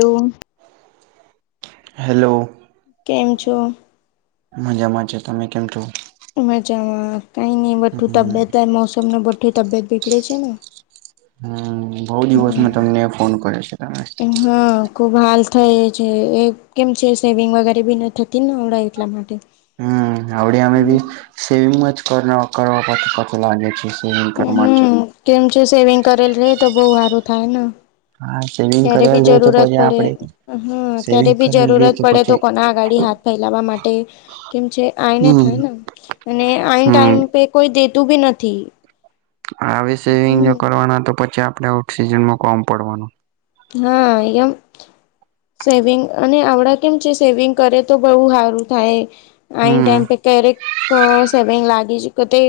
હમ. Hello. કેમ છો? મજામાં છે. તમે કેમ છો? મજામાં કઈ નઈ, બધું હમ તબિયત. મોસમ ને બધું તબિયત બીગળે છે ને. હમ, બઉ હમ દિવસમાં તમને ફોન કર્યો છે, તમે. હા, ખુબ હાલ થઈ છે. એ કેમ છે, સેવિંગ વગેરે બી થતી ને આવે એટલા માટે. હમણાં આડ અમે બી સમંગ કરવાછ પછી લાગી છે. સેવિંગ કરવા માટે હમ કેમ છે, સેવિંગ કરેલ રહે તો બહ સારું થાયને. હા. સેવિંગ ક્યારે બી કરેલ રે તો જરૂરત પછી પડે, આપડે હમ ક્યારે સેવિંગ ભી કરેલ રે જરૂરત પડે તો પછી કોના આગાડી હાથ ફેલાવા માટે કેમ છે, આઈને હમ થાય ને? અને આ હમ ટાઈમ પે કોઈ દેતું બી નથી. આવી સેવિંગ હમ જો કરવાના તો પછી આપડે ઓટ સિજનમાં કોમ પડવાનું. હા, અહીંયા. સેવિંગ અને આવડા કેમ છે? સેવિંગ કરે તો બહુ સારું થાય. આ ટાઈમ હમ પ ક્યારેક સેવિંગ લાગી છે, કે તે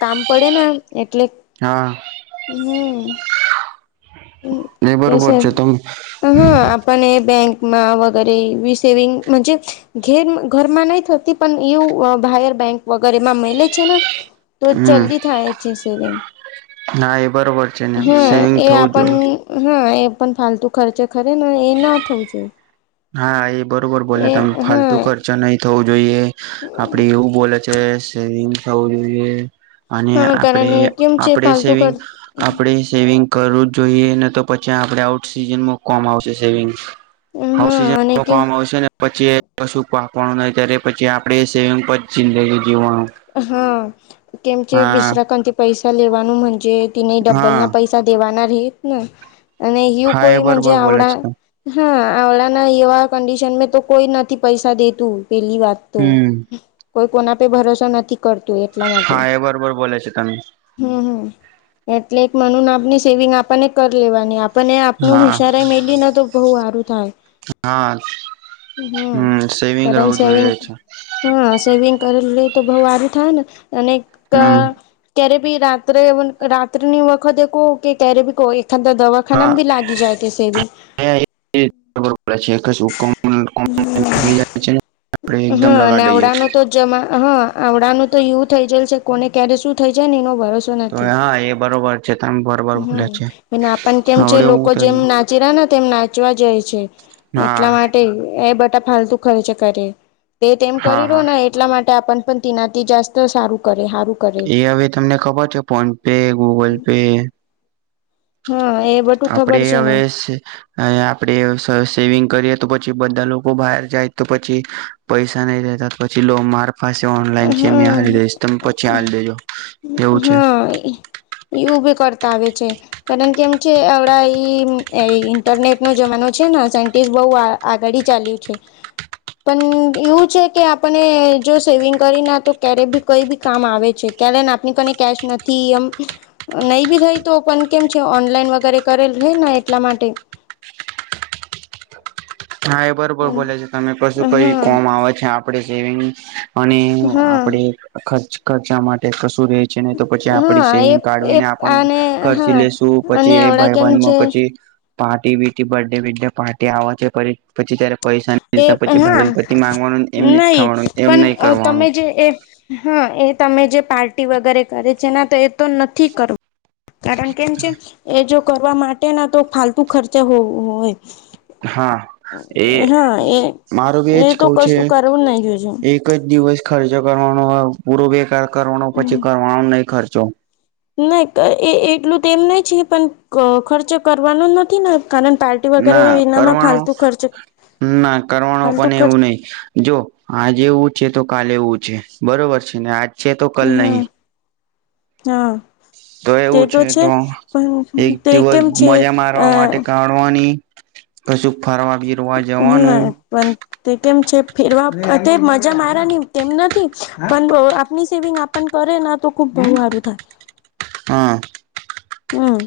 કામ પડે ને એટલે હા. એ [unintelligible] હ, એ તે છે. બરોબર તમે હ હા. બેંકમાં વગરે સેવિંગ ઘેર ઘરમાં નહી થતી. પણ એવું ભાયર બેંક વગેરેમાં મળેલે છે ને. તો હમ જલ્દી થાય છે રિંગ, હા એ બરોબર છે ને હા સેવિંગ એ થવું આપ. જોઈએ હા, એ પણ ફાલતુ ખર્ચે ખરે ને, એ ના થવું જોઈએ. હા, એ બરોબર બોલે તમે, એ ફાલતુ હા ખર્ચ. નહી થવું જોઈએ આપડી એવું, બોલે છે સેિંગ થવું જોઈએ. અને હા આપણે કારણ કેમ છે આપણે ફાલતુ સેવિંગ ખર્ચ આપણે સેવિંગ કરવું જ જોઈએ ને, તો પછી આપડે આઉટ સિઝનમાં કોમ આવશે સેવિંગસ હા અને કે હક્સિજનકવામાં આવશે ને. પછી કશું પાપવાનું ન ત્યારે પછી આપણેે સેવિંગ પર જિંદગી જીવવાનું. હા, કેમ કે હા વિશ્વાસથી પૈસા લેવાનું, જે તેને ડબલ હા ના પૈસા દેવાના, અને હિ હા એ કોઈ પણ બરોબર બોલે આવડા. છે તમે હા, આવળ ના એવા કડિશન તો કોઈ નથી પૈસા દેતું. પેલી વાત તો હમ કોઈ કોના પે ભરોસો નથી. કરતું, એટલા માટે. હા એ બરોબર બોલે છે તમે હમ, હમ એટલે એક મનુ નામ ની આપની સેવિંગ આપણને કરી લેવાની આપણે. આપને આપનું હા હુશારા મેલી નાને તો બહુ સારું થાય. હા, હમ સેવિંગ કરંટ રહેવું સેવિંગ જોઈએ. હા, સ્વિંગ કરેલું તો બહુ હારું થાય ને. અને હમ ક્યારે ભી, રાત્રે રાત્રની વખતે કહો કે ક્યારે ભી કહો, એ ખા દવા. હા દવાખાનામા ભી લાગી જાય તે સેવિંગ. ખબર પડે છે. લાગી જાય, આપણે એકદમ લગા દઈએ. જ હા, આવડા નું તો એવું થઈ જાય છે, કોને ક્યારે શું થઈ જાય ને એનો વર્ષ. તો હા એ બરોબર છે તમે બરોબર ભૂલે છે આપણેને કેમ છે, હવડે હું લોકો થઈ જેમ જાય ના? ક ચીરાના તેમ નાચવા જાય છે. હા એટલા માટે એ બટા ફાલતુ ખર્ચે કરી તે તેમ કરી હા રહ્યો હા ને એટલા માટે આપણ પણ તીનાથી જાસ્ત સારું કરે હારું એ હવે તમને ખબર છે ફોન પે ગૂગલ પે. હા એ બ આપડે હવે અ આપડે સ સેવિંગ કરીએ તો પછી બધા લોકો બહાર જાય તો પછી પૈસા નહી દેતા પછી લો માર પાસે ઓનલાઈન છે મે હા હારીલી દઈશ તમે પછી હારી દેજો એવું છે. હા. એ ઉ બી કરતા આવે છે. કારણ કે એમ છે આવડા ઈ ઇન્ટરનેટ નો જમાનો છે સાયન્ટિસ્ટ બહ આ આગાડી ચાલ્યું છે પણ એવું છે કે આપણે જો સેવિંગ કરી ના તો ક્યારે બી કોઈ બી કામ આવે છે ક્યારે આપની કને કેશ નથી એમ નહી બી રહી તો પણ કેમ છે ઓનલાઈન વગેરે કરેલ રહે એટલા માટે. હા એ બરોબર બોલે છે તમે કશું કઈ હા કોમ આવે છે આપડે સેવિંગ અને હા આપડે ખર્ ખર્ચા માટે કશું રે છે ને તો પછી આપ હા એ સેવિંગ એ કાઢવીને અને ખર્ચી હા લેશું અને પછી એ આવડા ભાઈ કેમ બહેનમાં છે પછી પાર્ટી બીટી બર્ડે બીડે પાર્ટી આવે છેરી એ હા પતિ માંગવાનું એમને જ નહી ખાવાનું એમ પણ નહી તમે કરવાનું જે એ હા એ તમે જે પાર્ટી વગેરે કરે છે તો એ તો નથી કરો કારણ કેમ છે એ જો કરવા માટે ના તો ફાલતુ ખર્ચે હો હોય. હા એ હા એ મારું બી એ એજ તો કવું છે કશું કરવું નાહી જોય જે. એક જ દિવસ ખર્ચો કરવાનો હોય પૂરો બેકાર કરવાનો પછી કરવાનો નહી ખર્ચો નય એ એટલું તો એમ ના છે પણ ખર્ચ કરવાનો નથી કારણ પાર્ટ ના કરવાનો ના કરવાનો ફાલતુ પણ ખર્ચ એવું નહી જો આજે એવું છે તો કાલે એવું છે બરોબર છે ને આજ છે તો કલ હા નહી હા તે તો છે એક પણ તે દિવસ કેમ છે મજા અ મારવા [unintelligible] કશું ફરવા બી હમ્મ [unintelligible] તે કેમ છે ફેરવા તે મજા મારાની તેમ નથી પણ આપની સેવિંગ આપ પણ કરે ના તો ખુબ બહુ હારું થાય. હા. હમ્મ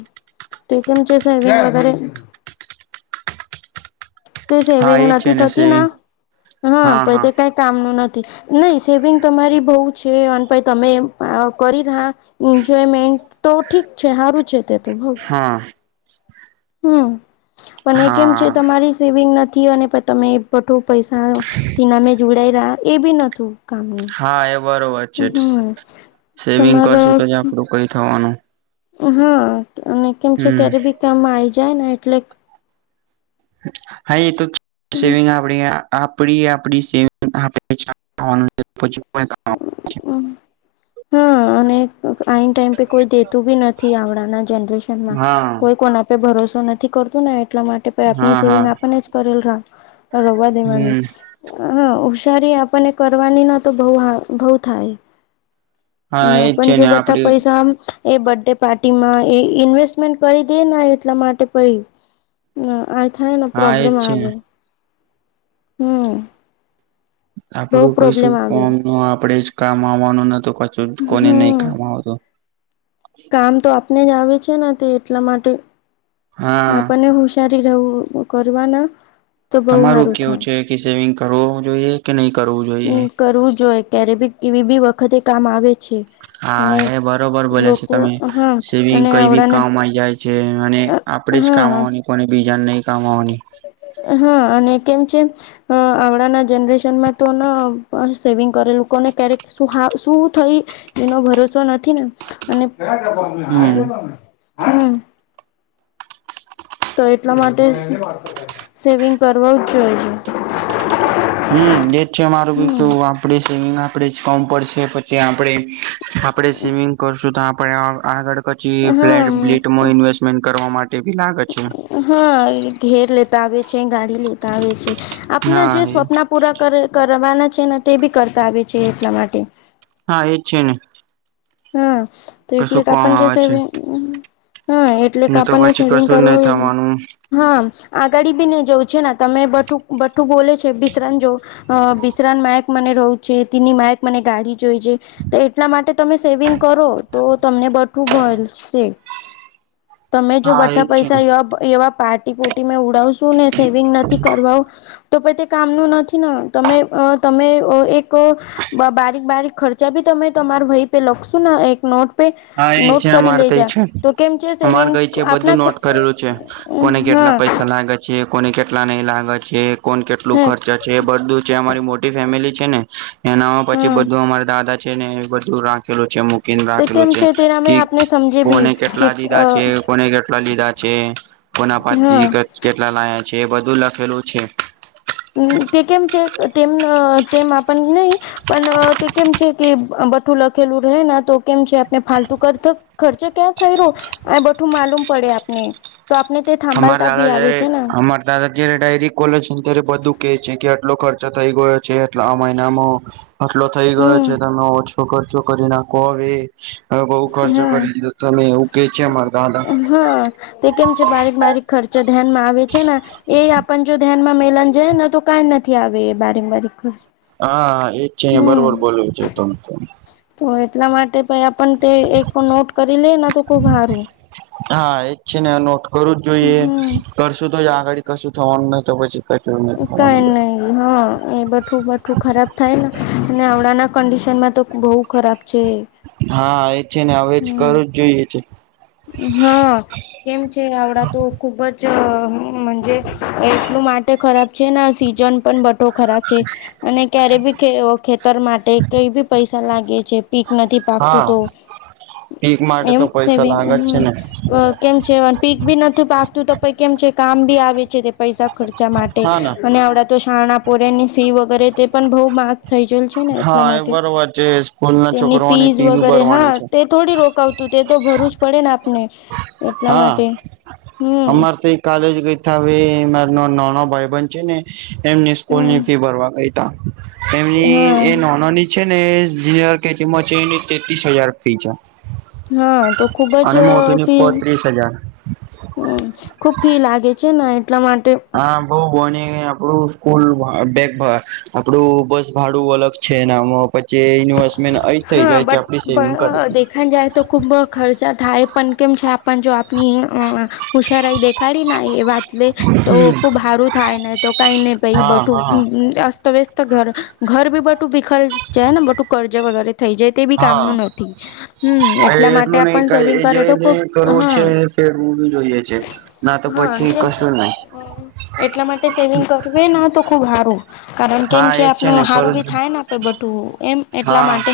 તે કેમચ સૈવી વગેરે તે હા સેવિંગ એ છે નથી ને થતી સેવિંગ હા પણ તે કઈ કામનું નથી નહી સેવિંગ તમારી બહ છે અને ભાઈ તમે કરી રહ્યા એન્જોયમેન્ટ તો ઠીક છે સારું છે તે તો હા. હમ્મ પણ એ કેમ છે હા તમારી સેવિંગ નથી અને તમે બઠો પૈસા તેના મેં જોડાઈ રહ્યા એ બી નતું કામનું હા એ બરોબર છે હમ સેવિંગ તમારો કરશું તો જ આપડું કઈ થવાનું. હા અને કેમ છે હમ ક્યારે બી કામ આવી જાય ને એટલે હા એ તો ચ સેવિંગ આપ આપડી આપડી સેવિંગ આપ ખવાનું પછી અમ હમ્મ અને આઈ ટાઈમ પે કોઈ દેતું બી નથી આવડાના જનરેશનમાં હા કોઈ કોના આપે ભરોસો નથી કરતું ને એટલા માટે હા આપની હા સેવિંગ આપને જ કરેલ રવા દેવાની હમ હા ઓશારી આપણને કરવાની ન તો બ બહુ થાય. હા ના એજ પણ છે જો ને બટા આપડે પૈસા એ બર્થડે પાર્ટી માં એ ઇન્વેસ્ટમેન્ટ કરી દેને એટલા માટે પ હ આય થ હા એજ પ્રોબ્લેમ છે આ ને હમ બહુ આપડું કઈ શું પ્રોબ્લેમ આવે કોમ ન આપડે જ કામ આવવાનું નતું કછું કોને નહી હમ કામ આવતું કામ તો આપને જ આવે છે ને તે એટલા માટે હા આપણને હુશારી રહવું કરવાના તો બહુ તમારું સારું કેવું થાય. છે કે સેવિંગ કરવું જોઈએ કે નહી કરવું જોઈએ હમ કરવું જોઈએ ક્યારે બી કેવી બી વખતે કામ આવે છે હા અને હ બરોબર બોલા છેો લોકો તમે હા સેવિંગ અને કઈ બી આવડાના કામમાં જાય છે અને આપડે જ હા કામવા લોકોને બીજાને નહી કામવાની હા અને કેમ છે અ આવડાના જનરેશનમાં તો સેવિંગ કરે લોકોને ક્યારેક શું થઈ એનો ભરોસો નથી ને અને હમ હમ તો એટલા માટે સેવિંગ કરવાું જ જોએ છે હમ લેટ છે મારું હમ આપડ સેિંગ આપડે જ કોમ પડશે પછી આપડે આપણે સ્મિંગ કરશું તો આપણે આગળ પછી હા ફ્લેટ બ્ટ ઇન્વેસ્ટમેન્ટ કરવા માટે ભી લાગે છે હા ઘેર લેતા આવે છે ગાડી લેતા આવે છે આપના જે હા એ સપના પૂરા કરે કરવાના છે ને તે બી કરતા આવે છે એટલા માટે હા એજ છે ને હા તો એટલે કશું આપ કોમ જસ આવે એ છે હા એટલે ને કે તો આપણને પછી સેવિંગ કશું કરવ નહી જો થવાનું હા આગળ બી નને જવં છે ને તમે બું બઠું બોલે છે બિશ્રણ જો અ બિશરાન માયક મને રહું છે તેની માયક મને ગાઢી જોઈ છે તો એટલા માટે તમે સેવિંગ કરો તો તમને બઠું મળશે તમે જો હા બઠા એજ છે પૈસા ને એવા એવા પાર્ટી પુર્ટી મે ઉડાવશું ને સેવિંગ નથી કરવા તો પ તે કામનું નથી તમે તમે એક બારીક બારીક ખર્ચા ભી તમે તમાર વય પે લખશો ને એક નોટ હા એ નોટ છે કરી અમારે લેજ તો છે તો કેમ છે અમારે સેવિંગ કઈ છે આપ બધું નોટ કરેલું છે કોને કેટલા પૈસા લાગે છે કોને કેટલા નહીં લાગે છે કોને કેટલું હે ખર્ચે છે બધું જે અમારી મોટી ફેમિલી છે ને એનામાં પછી હા બધું અમારા દાદા ને એ બધું રાખેલું છે મુકી તો રાખેલું કેમ છે તેના કે મેં આપને સમજે બી કોને કે કેટલા લીધા છે કોને કેટલા લીધા છે કોના પાથી હા કેટલા લાયા છે એ બધું લખેલું છે તે કેમ છે તેમમમ આપ નહી પણ તે કેમ છે કે બઠું લખેલું રહેે તો કેમ છે આપને ફતુ કર ખર્ચ ક્યાં થાય રહ્યો આ બઠું માલુમ પડે આપને તો આપને તે અમારા થંભાલતા દાદા ભી આવે જયારે છે ને અમારા દાદા જયારે ડાયરી ખોલે છે ને ત્યારે બધું કે છે કે આટલો ખર્ચો થઇ ગયો છે એટલા આ મહિનામાં આટલો થઈ ગયો છે હમ તમે ઓછો કરર્ચો કરી નાખો હવે હવે બઉ ખર્ચો હા કરી દીધો તમે એવું કે છે અમારા દાદા મારી ખર્ચ ધ્યાનમાં આવે છે ને એ આપણ જો ધ્યાનમાં મેલન જને તો કંઈ નથી આવે એ બારીક બક હા હા એજ છે બરોબર બોલું છે તમે તો તો એટલા માટે પ પણ તે એક નોટ કરી લેને તો ખુબ સારું હા એજ છે ને નોટ કરવું જ જોઈએ હમ કરશું તો આગળડી કશું થવાનું ન તો પછી કશું નહી કઈ થવાનું નહી હા એ બઠું બું ખરાબ થાય ને અને આવણાંના કંડિશનમાં તો બહુ ખરાબ છે હા એ છે ને હવે જ હમ કરું જ જોઈએ છે હા કેમ છે આવડા તો ખુબ જ મંજે એટલું માટે ખરાબ છે સીઝન પણ બટો ખરાબ છે અને ક્યારે બી ખેતર માટે કઈ ભી પૈસા લાગે છે પીક નથી પાકતું તો હા પીક માટે એમ તો પૈસા સેવે લાગે જ હમ છે ને કેમ છે પીક ભી નથીું પાકતું તો પ કેમ છે કામ ભી આવે છે તે પૈસા ખર્ચા માટે હા ના અને આવડા તો શાણાપોરેની ફી વગેરે તે પણ બહુ માહા થઈ જલ છે ને એટલા હા એ માટે બરોબર છે સ્કૂલ ના તેની છોકરોની ફીઝ ફી બી વગેરે હા ભરવાની છે તે થોડી રોકાવતું તે તો ભરું જ પડે ને આપને એટલા માટે હમ કાલેજ ગઈ થાવે માર નાનો ભાઈ બન છે ને એમની સ્કૂલ ની ફી હમ ભરવા ગઈ તેમની હા નાનાની છે ને જર કે તેમાં છે એની તેત્રીસ હજાર ફી છે હા તો ખુબ જ અને મોટીની ફી પત્રીસ હજાર હ ખૂબ ફી લાગે છે ને એટલા માટે હા બઉ બોને આપડું સ્કૂલ બેગ આપડું બસ ભાડું અલગ છે નામાં પછી ઇન્વેસ્ટમેન્ટ અ થઈ જાય જે આપડી સેવિંગ કર ખં જાય તો ખૂબ ખર્ચા થાય પણ કેમ છે આપના જો આપણી હું સારાઈ દેખાડીને એ વાત લે તો ખુબ હારું થાય ને તો કઈની પહી બ હા તો હા અસ્તવ્યસ્ત ઘ ઘર બી બટું બિખર જાય ને બટું કર્જ વગેરે થઈ જાય તે બી હા કામનું નથી હમ એટલા માટે એટલું આ નહી પણ સેવિંગ એ કરે તો ખુબ જે કરવું હા [unintelligible] જોઈએ છે ના તો પછી કશું નહી હ એટલા માટે સેવિંગ કરવી ના તો ખુબ હારું કારણ કેમ હા છે એજ ને આપનું હારું કરું બી છું. થાય ને આપડે બટું એમ એટલા હા માટે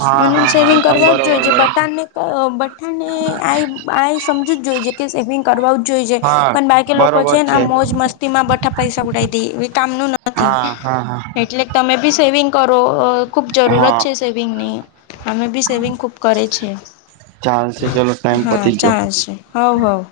હા મન હા હા સેવિંગ એકદમ કરવા જ બરોબર જોઈએ જે બ બટન બઠ્ઠાને આઈ આઈ સમજુ જ જોઈ છે કે સેવિંગ કરવા જ જોઈ છે હા પણ બાકી લોકો છે બરોબર ને મોજ મસ્તી માં બઠા પૈસા ઉડી દે એવી કામનું નથી હ એટલે તમે બી સેવિંગ કરો ખૂબ જરૂરત હા છે સેવિંગની અમે બી સેવિંગ ખૂબ કરએ છે ચાલ છે ચલો ટાઈમ હા પતી ગયો ચાલશે હવ હવ